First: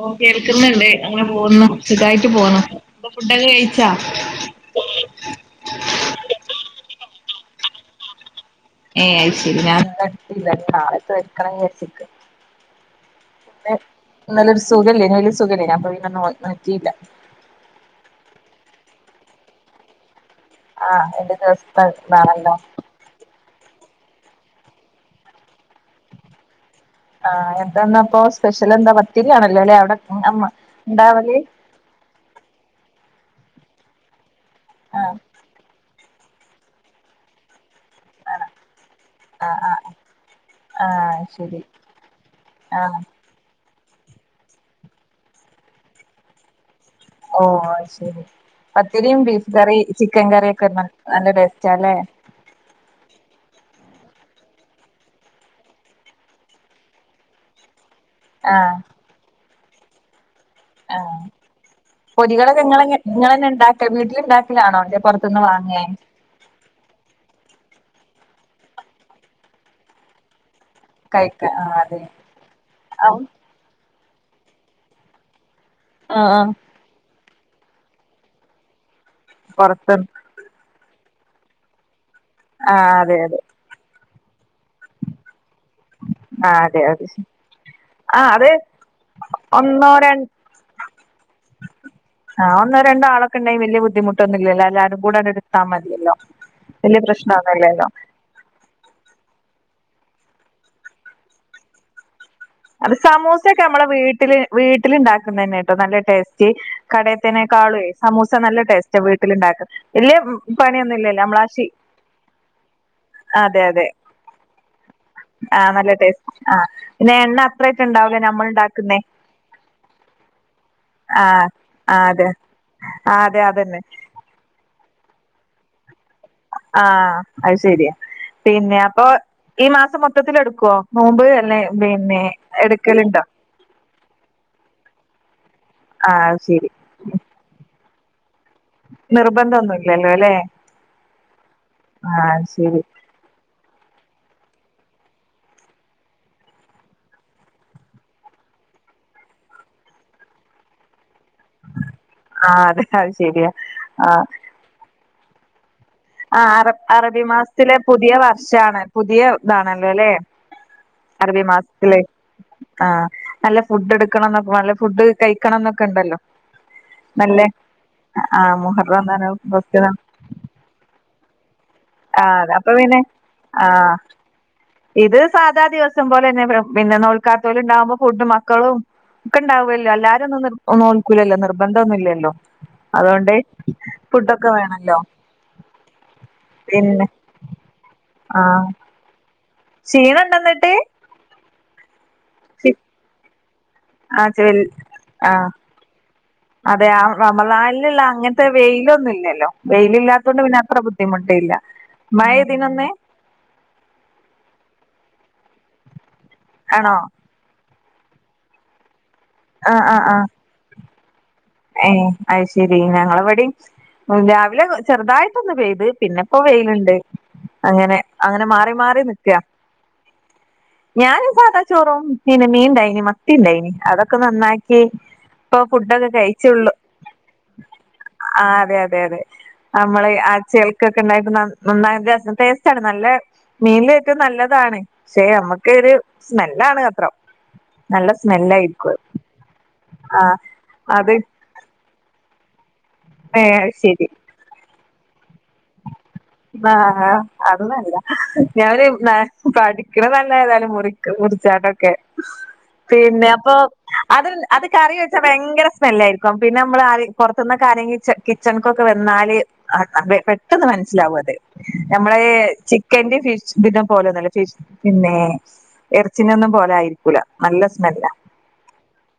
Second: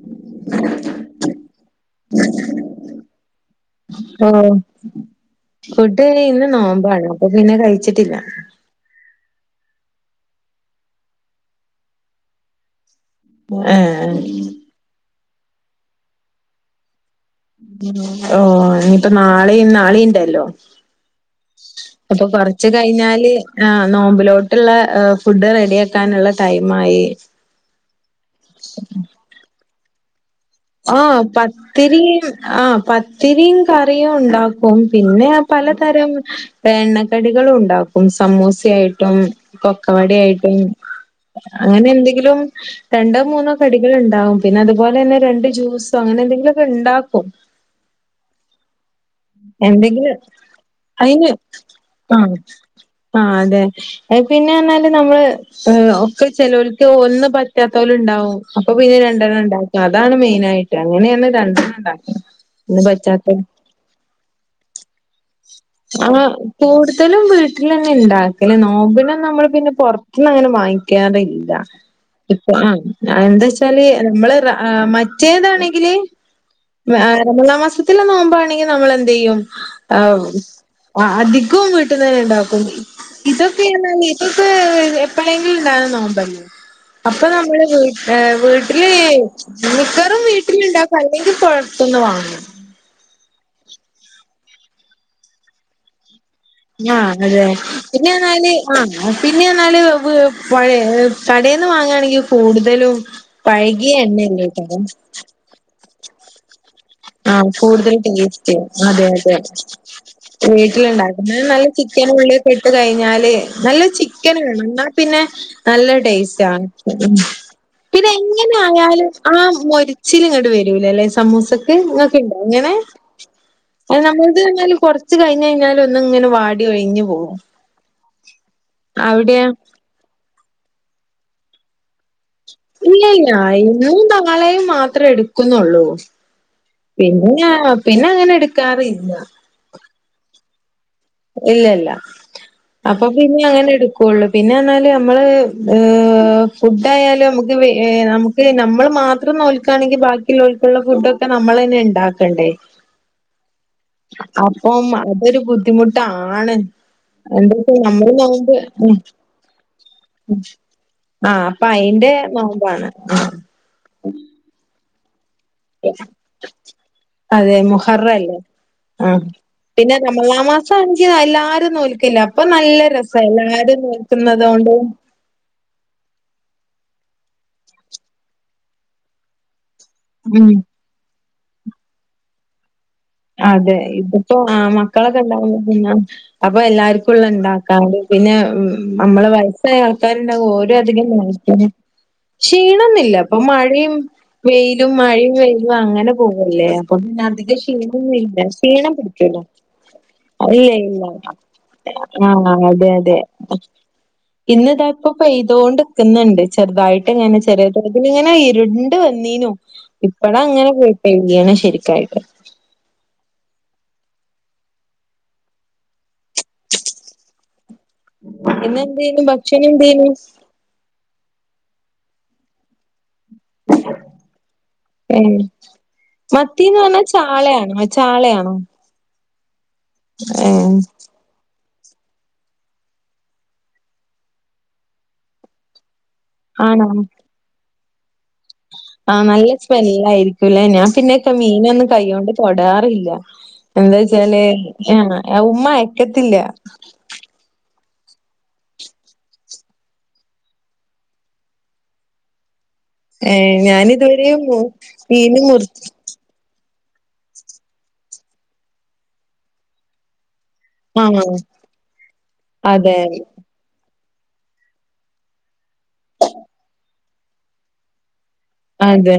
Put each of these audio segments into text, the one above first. ഓഹ് കേൾക്കുന്നുണ്ട് അങ്ങനെ പോകുന്നു സുഖായിട്ട് പോന്നു ഇപ്പ ഫുഡൊക്കെ കഴിച്ചോ ഓ ഫുഡ് ഇന്ന് നോമ്പാണ് അപ്പൊ പിന്നെ കഴിച്ചിട്ടില്ല. ഏയ് ശരി ഞാന് ഇന്ന് എടുത്തില്ല ഇനി നാളെ എടുക്കണം എന്ന് വിജാരിക്കാ ഏ ഇന്ന് നല്ലൊരു സുഖവില്ലാരുന്നു ഒരു സുഖമില്ലായിരുന്നു അപ്പൊ ഇന്ന് ഞാന് നോറ്റിയില്ല. ഓഹ് ഇനിയിപ്പോ നാളെ നാളെയിണ്ടല്ലോ ആഹ് എന്റെ ദിവസത്തെ അപ്പൊ ഇതാണല്ലോ പറിച്ച് കഴിഞ്ഞാല്- ആഹ് നോമ്പിലോട്ടുള്ള ഫുഡ് റെഡിയാക്കാനുള്ള ടൈമായി. ആഹ് എന്തായിന്നിപ്പോ സ്പെഷ്യല് എന്താ പത്തിരിയാണല്ലോ അവിടെ അ ആഹ് പത്തിരിയും ആഹ് പത്തിരിയും കറിയും ഉണ്ടാവും ും ആഹ് പിന്നെ പലതരം എണ്ണക്കടികളും ഉണ്ടാക്കും സമൂസേം- ആഹ് ആഹ് കൊക്കവട ആയിട്ടും ആഹ് ശരി അങ്ങനെ എന്തെങ്കിലും ആഹ് രണ്ടോ മൂന്നോ കടികൾ ഉണ്ടാവും പിന്നെ അതുപോലെ തന്നെ രണ്ട് ജ്യൂസോ അങ്ങനെ എന്തെങ്കിലുമൊക്കെ ഇണ്ടാക്കും. ഓ അത് ശരി പത്തിരിയും ബീഫ് കറി എന്തെങ്കിലും ചിക്കൻ കറിയൊക്കെ നല്ല ടേസ്റ്റാല്ലേ? ആഹ്തെ. പിന്നെ എന്നാല് നമ്മള് ഒക്കെ ചെലോർക്ക് ഒന്നും പറ്റാത്തവലും ഉണ്ടാവും അപ്പൊ ആഹ് പിന്നെ രണ്ടെണ്ണം ണ്ടാക്കും അതാണ് മെയിനായിട്ട് ആഹ് അങ്ങനെയന്ന രണ്ടെണ് ഉണ്ടാക്ക ഇന്ന് പച്ചാത്ത വീട്ടിലുണ്ടാക്കലാണോ അതോ പൊറത്തൂന്ന് വാ- അങ്ങനെ കൂടുതലും വീട്ടിൽ തന്നെ ഉണ്ടാക്കല്ലേ നോബിനും നമ്മള് പിന്നെ പുറത്തന്ന് അങ്ങനെ വാങ്ങിക്ക- കഴിക്ക കാറില്ല ആ അതെ ഇപ്പ ആ എന്ത് വച്ചാല് നമ്മള് റാ മറ്റ്- റ്റേതാണെങ്കിൽമൂന്നാ മാസത്തില നോമ്പാണ്. നമ്മൾ എന്ത ചെയ്യും പൊറത്ത് അധികവും വീട്ടുന്ന ഉണ്ട- ആ അതെ അതെ ക്കുംഇതൊക്കെല് ഇതൊക്കെ എപ്പോഴെങ്കിലും ഉണ്ടാ നോ- ആ തെ. അപ്പൊ നമ്മള് വീ വീട്ടില് ഒന്നോ ര മിക്കറും വീട്ടിലുണ്ടാക്കും അല്ലെങ്കിൽ പൊറത്തുന്ന് വാങ്ങും. ആ ഒന്ന് രണ്ടാള- ക്ക് ണ്ടെ വലിയ ബുദ്ധിമുട്ടൊന്നുല്ല എല്ലാരും കുടെടുത്താ മതില്ലോ ആഹ് അതെ പിന്നെ ആ പിന്നൊല് അ പിന്നെഞാൽ വയെ കടൽന്ന് വാങ്ങുകയാണെങ്കിൽ- അത് സമൂസൊക്കെ നമ്മള വീട്ടിൽ എണ്ണല്ലേക്കാരം വീട്ടല്ണ്ടാക്കുന്ന തന്നെ ട്ടോ നല്ല ടേസ്റ്റ് കടയിത്തിനെ ആഹ് കാളുയേ കൂടുതൽ സമൂസ ടേസ്റ്റ് നല്ല ടേസ്റ്റ അതെ അതെ. വീട്ടിലുണ്ടാക്കുക ഇല്ലേ പണിയൊന്നും ഇല്ലേ നമ്മളാശി- ചിക്കന ഉുള്ളിക്കെ ഇട്ട് കഴിഞ്ഞാല് നല്ല അതെ ചിക്കന് വേണം എന്നാൽ പിന്നെ നല്ല ടേസ്റ്റ് ആണ്. പിന്നെ എണ്ണ അത്രെ - പിന്നെ എങ്ങനെ ആയാലും ആ മൊരിച്ചിലങ്ങട് വരൂല ല്ലെ ആ സമൂസ- ആ ഇങ്ങക്ക് അതെ ണ്ടോ ഇങ്ങനെ ആ അതെ അതന്നെ ഞമ്മളത് കുറച്ചു കയിഞ്ഞ് കഴിഞ്ഞാൽ ങ്ങന വാടി ആ കഴിഞ്ഞ് പോകും. ശരിയാ പിന്നെ അപ്പൊ അവിടെയോ? ഈ മാസം മൊത്തത്തിൽ എടുക്കുവോ നോമ്പ് അല്ലെ പിന്നെ. ഇല്ല എടുക്കലുണ്ടോ ല്ല ഇന്നും നാളെയും മാത്രേ എടുക്കുന്നുള്ളൂ. ആ അത് ശരി പിന്നെ പിന്നെ അങ്ങനെ എടുക്കാറില്ല ഇല്ലല്ലോ ല്ലേ ഇല്ലല്ല ശരി അപ്പൊ പിന്നെ അങ്ങനെ എടുക്കുള്ളു പിന്നെന്നാല് നമ്മള് ഫുഡായാലും നമുക്ക് നമു- ക്ക് നമ്മൾ മാത്രം നോൽക്കുകയാണെങ്കിൽ ബാക്കിയുള്ളൊക്കുള്ള ഫുഡോ- കെ നമ്മൾ ന്നെ ആ ണ്ടാക്കണ്ടേ അതെ അത് ശരിയാ ആ അപ്പം അതൊരു ബുദ്ധിമുട്ട് ആ അറബ അറബി മാസത്തിലെ പുതിയ നമ്മള് നോമ്പ് വർഷാണ് ഉം പുതിയ താണല്ലോ ല്ലേ അറബി ആഹ് അപ്പൊ മാസത്തില് അയിന്റെ ആ നോമ്പാണ്. നല്ല ഫുഡ് എടുക്കണം എന്നൊക്ക നല്ല ഫുഡ് കഴി- ക്കണം എന്നൊക്കെ ണ്ടല്ലോ നല്ല അതെ മുഹറല്ലേ ആഹ് മുഹറം [unintelligible] മളാ മാസം അണങ്കി എല്ലാരും നോൽക്കില്ല ആ അപ്പൊ നല്ല പിന്നെ രസ ആ എല്ലാരും നോൽക്കുന്നുന്നത് കൊണ്ട്. ഇത് സാധാ ദിവസം പോല തന്നെ പിന്നെ നോൽക്കാതോല്ണ്ടാവക്പോ ഫുഡ് മക്കളും ഒക്ക ഇണ്ടാവല്ലോ എല്ലാരും ഉം ഒന്നും നോൽക്കൂലല്ലോ നിർബന്ധം ഒന്നുംല്ലല്ലോ അതെ ഇതിപ്പോ ആ മക്കളെ- ന്ന അപ്പൊ പിന്നെ എല്ലാർക്കുംള്ള ഉണ്ടാക്കാറ് പിന്നെ ആ നമ്മള് - ക്ഷീണം ഉണ്ടോ വയസ്സായആൾക്കാരണ്ടാകു എന്നിട്ട് ഓരോ അധികം നയിക്കും ക്ഷീണന്നില്ല അപ്പൊ മഴയും ആ ചെൽ വെയിലും ആ മഴയും വെയിലും അങ്ങനെ പോകല്ലേ അതെ അപ്പൊ ആ അധിക ക്ഷീ- ഉ റമളാനിലുള്ള ഇല്ല അങ്ങനത്തെ ക്ഷീണം വെയിലൊന്നും പിടിക്കുല്ല ഇല്ലല്ലോ വെയിലില്ലാത്തോണ്ട് പിന്നെ ഇല്ല അത്ര ഇല്ല ബുദ്ധിമുട്ടില്ല മഴ ആഹ് പെയ്തീനോ ഇന്ന് അതെ അതെ [inaudible] ഇന്ന് ദാ ഇപ്പൊ പെയ്തോണ്ട്ക്കുന്നുണ്ട് ആണോ ചെറുതായിട്ട് ങ്ങനെ ചെറിയ- അതിലിങ്ങനെ ഇരുണ്ട് വന്നീനു ഇപ്പഴാ അങ്ങനെ പോയി കഴുകിയാണ്. ഏ അയിശെ ശെരി ഞങ്ങളവിടേം രാവിലെ ചെറുതായിട്ടൊന്ന് പെയ്ത് പിന്നെപ്പോ വെയില്ണ്ട്. അങ്ങനെ അങ്ങനെ മാറി മാറി ഇന്നെന്തേനു നിക്ക ഭക്ഷണം എന്തേനു? ഞാൻ സാദാ ചോറും പിന്നെ മീന്ണ്ടായിനി മ- ത്തി ഇണ്ടായ്നി അതൊക്കെ നന്നാക്കി ഏഹ് ഇപ്പൊ ഫുഡൊക്കെ കഴി മത്തീന്ന് പറഞ്ഞാ ചാളയാണോ മ ചാളയാണോ ആഹ് അതെ അതെ അതെ നമ്മള് ആ ഏഹ് ചെൾക്കൊക്കെ ഉണ്ടായിക്ക്ന്ന ന [unintelligible] ടേസ്റ്റ്ആണ് നല്ല മീനിൽ ഏറ്റവും നല്ലതാണ് പക്ഷെ നമ്മുക്ക് ഒരു സ്മെല്ലാണ്ന്ന് ആണോ? മാത്രം നല്ല സ്മെല്ലായി ആഹ് നല്ല സ്മെല്ല് ആയിരിക്കൂലേ ഞാൻ അത് പിന്നെപ്പൊ മീനൊന്നും കൈ കൊണ്ട് തൊടാറില്ല ഏഹ് എന്താ ശരി വെച്ചാൽ ഏഹ് ആഹ് ഉമ്മ അയ ആഹ് ആഹ് അതൊന്നല്ല ഞാന് പഠിക്കണ നല്ല ഏതായാലും മുറിക്ക് മുറിച്ചാട്ടൊക്കെ പിന്നെ അപ്പൊ ഏഹ് അത് ഞാനിതുവരെയും അത് കറി വെച്ചാ മീന് ഭയങ്കര മുറി സ്മെല്ലായി പിന്നെ നമ്മള് ആരേ പുറത്തുന്നൊക്കെ ആരേങ്കിലും കിച്ചൺ കിച്ചണ്ക്കൊക്കെ വന്നാല് അത് പെട്ടെന്ന് മനസ്സി നസ്സിലാവും ആഹ് അത് നമ്മള് അതെ ചിക്കന്റെ ഫിഷ് ഇതിൻ്റേം പോലെ ഒന്നല്ല ഫിഷ് പിന്നെ എറച്ചീനൊന്നും പോലായിരിക്കൂല നല്ല സ്മെല്ലാ അതെ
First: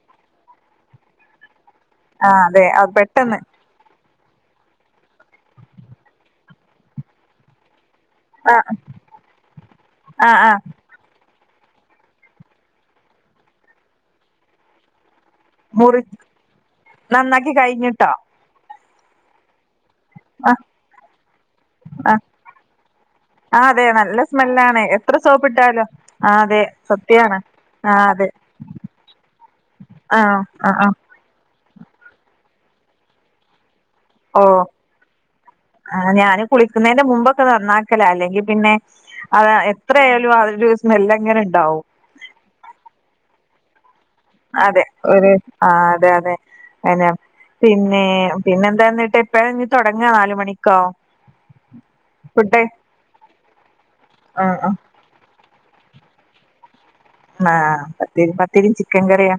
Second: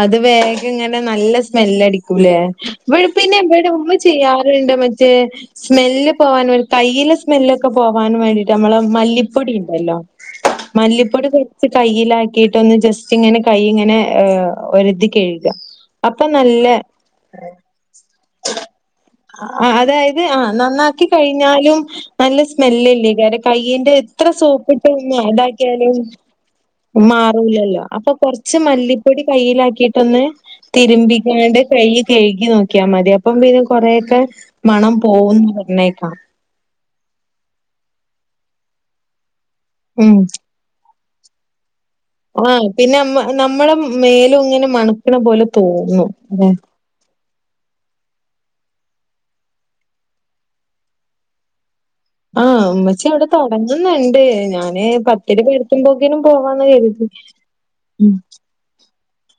അത് വേഗം ഇങ്ങനെ നല്ല സ്മെല്ലടിക്കൂലേ ആഹ് അതെ അത് ഇവിടെ പിന്നെ പെട്ടെന്ന് ഇവിടെ ഉമ്മി ചെയ്യാറുണ്ട് മറ്റേ സ്മെല്ല് പോവാൻ ഒരു കയ്യിലെ സ് മെല്ലൊക്കെ പോവാനും വേണ്ടിട്ട് ആഹ് നമ്മളെ മല്ലിപ്പൊടി ണ്ടല്ലോ ആഹ് ആഹ് മല്ലിപ്പൊടി കൊറച്ച് കൈയിലാക്കിയിട്ടൊന്ന് ജസ്റ്റിങ്ങനെ കൈ ഇങ്ങനെ ഏഹ് ഒരതി കഴു മുറി അപ്പൊ നല്ല നന്നാക്കി കഴിഞ്ഞിട്ടോ അതാ ആഹ് നന്നാക്കി കഴിഞ്ഞാലും ആഹ് നല്ല സ്മെല്ലല്ലേ കാര്യം ആ അതെ കയ്യിന്റെ നല്ല എത്ര സ്മെല്ലാണ് സോപ്പിട്ട് എത്ര ഇതാക് സോപ്പിട്ടാലും ക്കിയാലും ആ അതെ സത്യാണ് മാറൂല്ലല്ലോ ആ അപ്പൊ അതെ കൊറച്ച് മല്ലിപ്പൊടി ആ കയ്യിലാക്കിട്ടൊന്ന് ആ ആ തിരു മ്പിക്കാണ്ട് കൈ കഴുകി നോക്കിയാ മതി അപ്പം പിന്നെ കൊറെ ക്കെ ഓ മണം പോകും ന്ന് ആ പറഞ്ഞേക്കാം ഞാന് കുളിക്കുന്നതിന്റെ മുമ്പൊക്കെ നന്നാക്കലാ അല്ലെങ്കി പിന്നെ അത് ഉം. എത്രയായാലും അതിൻ്റെ ഒരു സ് മെല്ലങ്ങനെ ണ്ടാവും ആഹ് പിന്നെമ്മ നമ്മളെ മേലും ഇങ്ങനെ അതെ മണക്കണ പോലെ തോന്നും ല്ലെ അതന്നെ പിന്നെ പിന്നെന്താന്നിട്ട് എപ്പഴാ ഇനി തുടങ്ങാ നാല് മണിക്കോ ഉം ആഹ് ഉമ്മച്ചി അവിടെ തുടങ്ങുന്നുണ്ട് ആ ആ ഞാന് പത്തിരി പരത്തുമ്പൊക്കിനും പോവാന്ന് കരുതി ആഹ് ഉം. പത്തിരി പത്തിരിം ചിക്കൻ കറിയാ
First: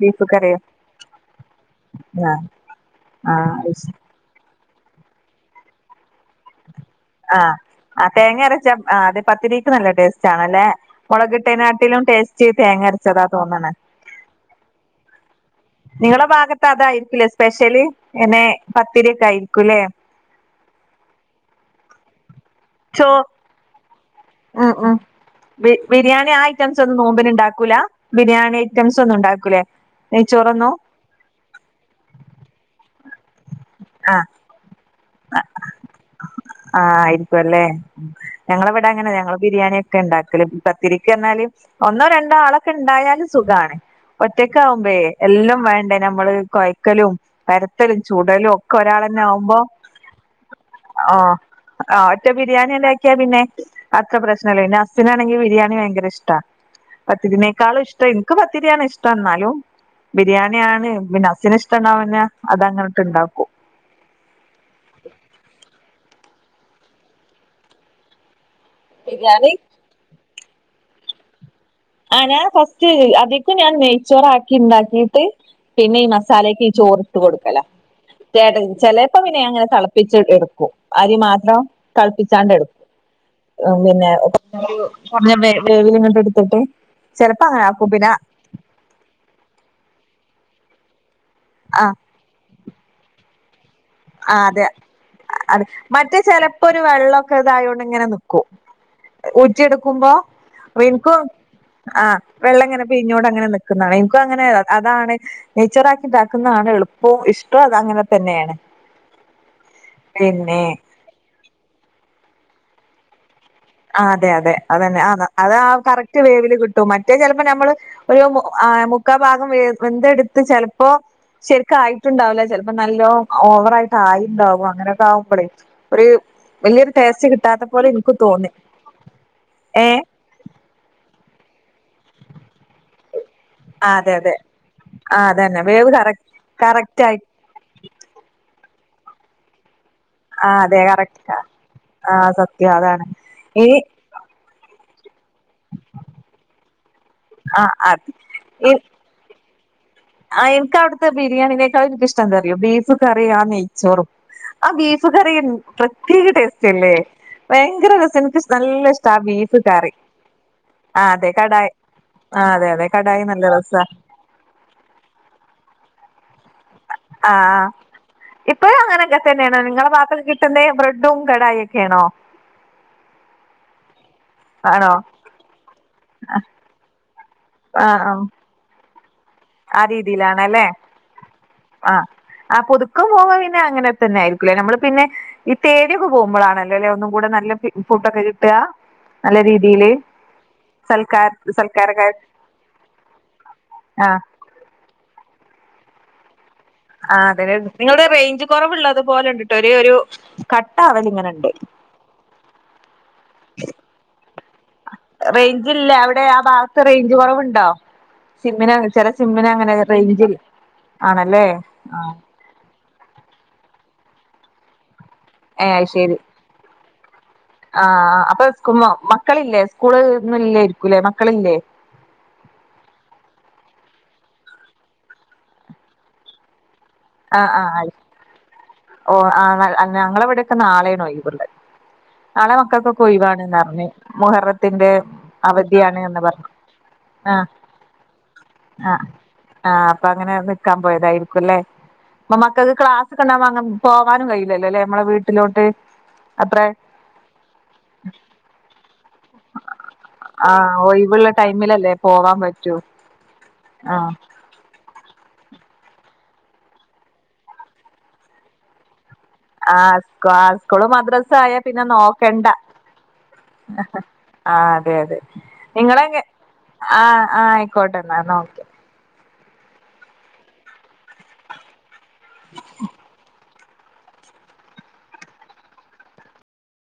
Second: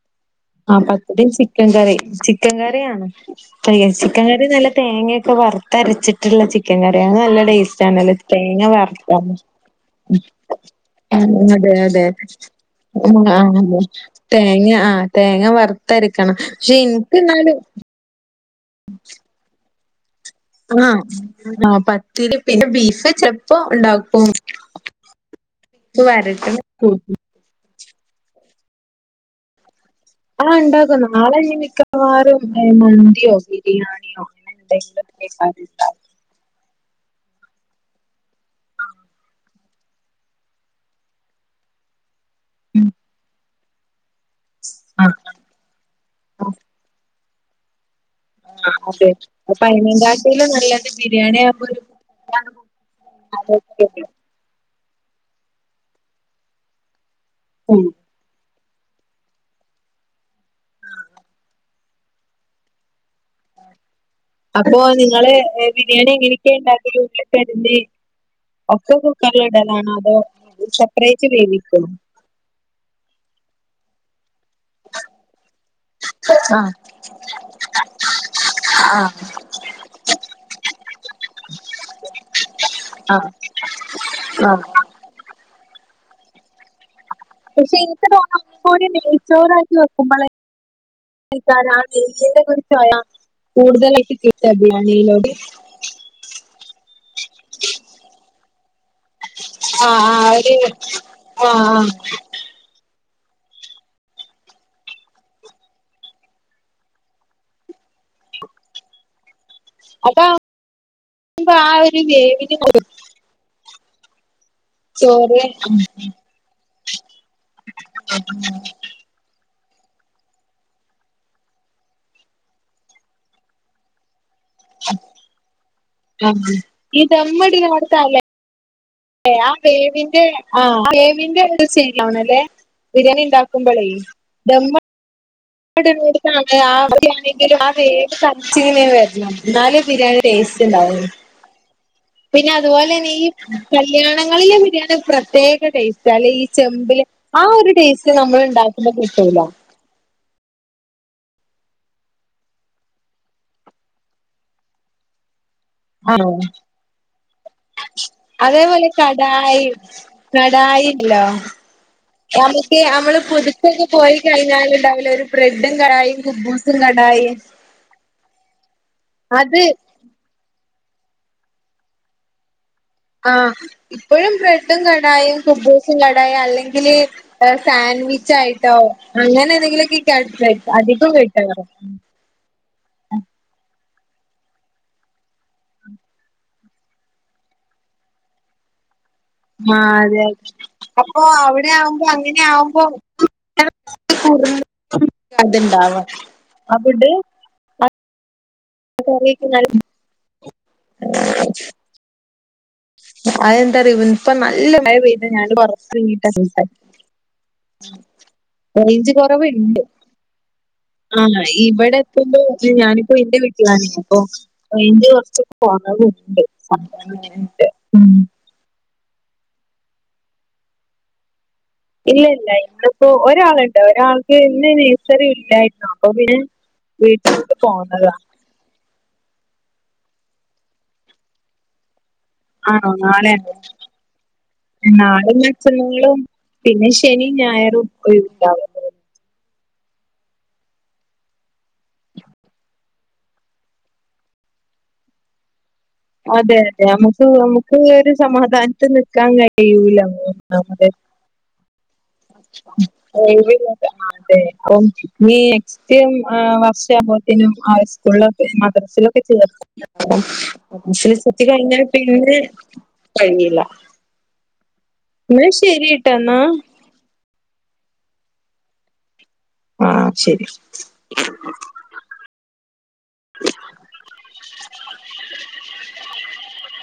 ബീഫ് കറിയോ ആഹ് പത്തിരീം ചിക്കൻകറീം ചിക്കൻ കറിയാണ് ആ അത് ശ തേങ്ങാരച്ച് ചിക്കൻകറി നല്ല തേങ്ങയൊക്കെ വറുത്തരച്ചിട്ടുള്ള ചിക് ക്കൻകറിയ അതിന് നല്ല ആഹ് ആഹ് ടേസ്റ്റാണല്ലേ തേങ്ങ അരച്ച ആ വറുത്ത അതെ പത്തിരിക്ക് നല്ല ടേസ്റ്റ് ആണല്ലേ മുളകിട്ടേനാട്ടിലും ടേസ്റ്റ് തേങ്ങ അരച്ചതാ തോന്നണെ [unintelligible] [unintelligible] തേങ്ങ ആഹ് തേങ്ങ വറുത്തരക്കണം പക്ഷെ ഇൻക്ക് എന്നാലും എന്നേ പത്തിരിയൊക്കെ ആയിരിക്കുംല്ലേ ആഹ് ആഹ് പത്തിരി പിന്നെ ചോ ബീഫ് ചെൽപ്പോ ഉണ്ടാക്കും ഉം ഉം ബിരിയാണി ആ വരട്ടണം ഐറ്റംസൊന്നും നോമ്പിനുണ്ടാക്കൂല ബിരിയാണി ഐറ്റംസ് ഒന്നും ഉണ്ടാക്കൂലേ ആഹ് നെയ്ച്ചോറൊന്നും ഉണ്ടാക്കും നാളെ ഇനി മിക്കവാറും മന്തിയോ ആ ബിരിയാണിയോ [inaudible] ആഹ് ആയിരിക്കുവല്ലേ ഞങ്ങളെ ഇവിടെ അങ്ങനെയാ ഞങ്ങള് ബിരിയാണി ഒക്കെ ഉണ്ടാക്കല് പത്തിരിക്ക് പറഞ്ഞാല് ഒന്നോ രണ് ആളൊക്കെ ഉം ണ്ടായാലും സുഖാണ് ഒറ്റക്ക് ആവുമ്പയേ ആഹ് എല്ലാം വേണ്ടേ നമ്മള് കൊയ്ക്കലും പരത്തലും ചുടലും ഒക്കെ ഒരാളെന്നാവുമ്പൊ. ട്ടീലൊന്നുല്ല. ഓ ആഹ് ആ ഒറ്റ ബിര്യാണ്യാണ്ടാക്ക്യ പിന്നെ ഉണ്ടാക്കുന്നത്. അത്ര പ്രശ്നല്ല ന്റസ്‌ സ്നാണെങ്കി ബിര്യാണി ഭയങ്കര ഇഷ്ട ഉം പത്തിരിനേക്കളും ഇഷ്ട്ടം ഇൻക്ക് പത്തിര്യാണ് ഇഷ്ട്ടം ന്നാലും. ബിര്യാണ്യാണ് പിന്നെ ഹസ്സിന് ഇഷ്ട്ടണ്ടാവുമ്പ പിന്നെ അതങ്ങനട്ട് ണ്ടാക്കും. അപ്പൊ നിങ്ങള് ബിര്യേണി എങ്ങനെക്കെ ണ്ടാക്കല് ഉള്ളിക്കെ [unintelligible] ഒക്കെ ബിരിയാണി കുക്കർല്ടലാണോ അതോ സെപ്പറേറ്റ് വേവിക്കോ. ആഹ് ഞാ ഫസ്റ്റ് അതികും ഞാ നെയ്ച്ചോറാ ക്കിണ്ടാക്കിട്ട് പിന്നെ ഈ മസാലേക്ക് ആഹ് ഈ ചോറ്ട്ട് കൊടുക്കല. ചേട് ചെലേപ്പങ്ങനെ ഞാങ്ങനെ തളപ്പിച്ച്ട് എടുക്കും അരിമാത്രം. തൾപ്പിച്ചാണ്ടെടു ആഹ് അഹ് പിന്നെ ആഹ് [unintelligible] കൊർഞ്ഞ വേ വേവിലിങ്ങട്ട്ട്ത്ത്ട്ട്. പക്ഷെ ഇൻക്ക് തോന്ന ഒക്കകൂടി നെയ്ച്ചോറാക്കി വെക്കുമ്പളെ. ആ [unintelligible] ചൊയ കൂടുതലായ്റ്റ് കിട്ട ബി [unintelligible] ലോ. മറ്റ ചെലപ്പൊരു വെള്ളൊക്കെ തായോണ്ട്ങ്ങനെ ന്ന്ക്കും. ആഹ് ഊറ്റിയെടുക്കുമ്പോ ആഹ് ഒരു വിൻകൊ ആഹ്. വെള്ളങ്ങനെ പിഴിഞ്ഞോണ്ടങ്ങനെ ന്ന്ക്ക്ന്നാണ ഇൻക്കു അങ്ങനെ അതാണ്. നെയ്ചോറാക്കി ണ്ടാക്കുന്നതാണ് എളുപ്പു ഇഷ്ടു അത് അങ്ങനെ തന്നെണ്. അടാ [unintelligible] പാ ഒര് [unintelligible] ആഹ് അതെ അതെ. അതെന്നെ ആത നെയ്ച്ചോറ് അത് ആ കറക്റ്റ് വേവില് കിട്ടും മറ്റേ ചെലപ്പ ഞ്ഞമ്മള് ഒരു മു ആ മു ക്കാ ഭാഗം വേ വെന്തെടുത്ത് ചെലപ്പോ. ശര്ക്കായിട്ടുണ്ടാവുല ചെൽപ്പം നല്ലോ ഓവറായിട്ടായിണ്ടാവ്വ. അങ്ങനൊക്കാവുമ്പോളേ ഒര് ആഹ് വല്ല്യരു ഈ ടേസ്റ്റ് കിട്ടാത്ത പോലെ ഇൻക്കു തോന്നി. ഏ ആ ഏ ബേബിൻ്റെ ആഹ് ബേബിൻ്റെട്ത്ത് ചെയ്യാവണലേ ബിര്യാണിണ്ടാ കുമ്പളേ ദമ്മ്. ആഹ് അതന്നെ. ങ്ങട് വേവ് കറ [unintelligible] താണ് ആ [unintelligible] കറക്റ്റ് ആയി ക്ക്യാണെങ്കിലു ആ വേവ് കക്ടിന്ങ്ങനെ വര്ണം ന്നാല് ബിര്യാണി. ആഹ് അതെ കറക്റ്റാ. ആ പിന്നെ സത്യം അതാണ് അതുപോലെന്നെ ഈ കല്യാണങ്ങളിലെ ബിര്യാണി ഒരു പ്രത്യേ ക ടേസ്റ്റലേ ഈ ചെമ്പ് ല് ആ ഒരു ടേസ്റ്റ് ഈ നമ്മള്ണ്ടാക്കുമ്പ കിട്ടൂല. ആഹ് ഇൻക്കവിട്ത്തെ ബിരിയാണിനേക്കാളും ഇൻക്കിഷ്ട എന്താറിയോ ബീഫ് കറി ആ നെയ്ച്ചോറും. ആ ബീഫ് കറി പ്രത്യേക ആഹ് ടേസ്റ്റല്ലേ. ഭയങ്കര രസാ ഇൻക്ക്ശ് അതേപോലെ നല്ലഷ്ട ആ ബീഫ് കടായി കറി ആഹ് കടായിണ്ടല്ലോ അതെ കടായി. ആഹ് അതെ അതെ കടായി നല്ല രസാ. കയ്ഞ്ഞാല്ണ്ടാവുലെ ഒരു ബ്രെഡും കടായിം. ആഹ് ആഹ് ഇപ്പഴു അങ്ങനൊക്കെ തന്നെണ് അത് നിങ്ങളെ ബാത്തൊക്കെ കി ട്ടുന്നെ ബ്രെഡും കടായി ഒക്കെണോ? ആഹ് ഇപ്പഴും ബ്രെഡും ആണോ ആണോ? കടായിയും കുബ്ബൂസും കടായിയും അല്ലെങ്കില്. ആ ആ സാൻവിച്ചായിട്ടോ അങ്ങനെ ആ എന്തെങ്കിലൊക്കെയ്ക്ക രീതിയിലാണല്ലേ [unintelligible] അധികു കിട്ടറ്. ആഹ് പുതുക്കം പോക്മ്പ പിന്നെ അങ്ങനെ തന്നെ ആയിരിക്കൂലേ നമ്മള് പിന്നെ. ഈ തേട്യൊക്കെ പോകുമ്പളാണല്ലോ ലെ ഒന്നും കൂടെ നല്ല ഫി ഫുഡൊക്കെ കിട്ട. മാ അതെ അ അപ്പൊ സൽക്കാ അവരാവുമ്പ സൽക്കാരൊക്കെ അങ്ങന്യാവുമ്പ ആ [unintelligible] അത്ണ്ടാവ. ആഹ് അതെ [unintelligible] നിങ്ങൾടെ റെയ്ഞ്ച് കൊറവ്ള്ളത്പോലെണ്ട് കറിയൊക്കെ ട്ടൊരു നല്ല ഒരു കട്ടാവല് ങ്ങനെണ്ട്. അതെന്താറിയോ ഇപ്പൊ നല്ല മഴ പെയ്ത് ഞാൻ റെയ്ഞ്ച്ല്ലേ അവിടെ പുറത്തിറങ്ങിയിട്ടാ ആ സംസാരി ഭാഗത്ത് റെയ്ഞ്ച് കൊറവ്ണ്ടോ. സിമ്മിന ചെല റേഞ്ച് സിമ്മിനങ്ങനെ കുറവുണ്ട് റെയ്ഞ്ചിൽ ആഹ് ഇവടെ പ്പ [unintelligible] ഞാനിപ്പോ എന്റെ വീ ട്ട്ലാണ് അപ്പൊ റേഞ്ച് കൊർച്ച് ഏ ശരി കൊറവ്ണ്ട്. [unintelligible] ആ അപ്പൊ സ് മക്കളില്ലേ സ്കൂള് ഒന്നുംല്ലായിരിക്കൂല്ലേ മക്കളില്ലേ? ഇല്ല ഇല്ല ഇവിടെപ്പോ ഒരാളുണ്ട് ഒരാൾക്ക് ഇന്ന് നേഴ്സറി ഇല്ലായിരുന്നു അപ്പൊ പിന്നെ. ആഹ് വീട്ടിലോട്ട് ആഹ് ആയി പോന്നതാ ഓ ആ ഞങ്ങളവിടെക്കെ നാളെയാണ് ഒഴിവ്ള്ളത്. നാളെ ആണോ മക്കൾക്കൊക്കെ നാളെയാണോ ഒയിവാണ്ന്ന് പറഞ് മുഹറത്തിന്റെ നാളെയും അവധിയാണ് മറ്റന്നാളും എന്ന്പറഞ്ഞു. പിന്നെ ശനിയും ഞായറും ഒഴിവ് ണ്ടാവും. അഹ് ആഹ് അപ്പൊ അങ്ങനെ നിക്കാൻ പോയതായിരിക്കുംല്ലേ? പ്പ മക്കക്ക് ക്ലാസൊകണ്ടാവുമ്പോ അങ്ങനെ പോവാനും കയ്ലല്ലേ മ്മള വീട്ടിലോട്ട് അതെ അത്ര അതെ ഞമക്ക് ഞമക്ക് ഒരു സമാധാനത്തി നിക്കാൻ കഴിയൂല ആ ഒന്നാമതെ ഒഴിവുള്ള ടൈമിലല്ലേ പോവാൻ പറ്റൂ ഒയ് വില്ലല്ല ആ [unintelligible] നീക്‌സ്റ്റും ആഹ് വർഷാവ്മ്പോത്തിനും ആഹ് സ്കൂളില മദർസിലും ആ ആ സ്കൂള് മദർസിൽ മദ്രസ ചേർത്തി ആയാ കഴിഞ്ഞാ പിന്നെ നോക്കണ്ട കഴിയില്ല ആ ന്നാ ശെരിട്ടന്നാ ആഹ് ആഹ് ആയ്ക്കോട്ടെന്നാ ഓക്കെ ആഹ് ശെരി [unintelligible]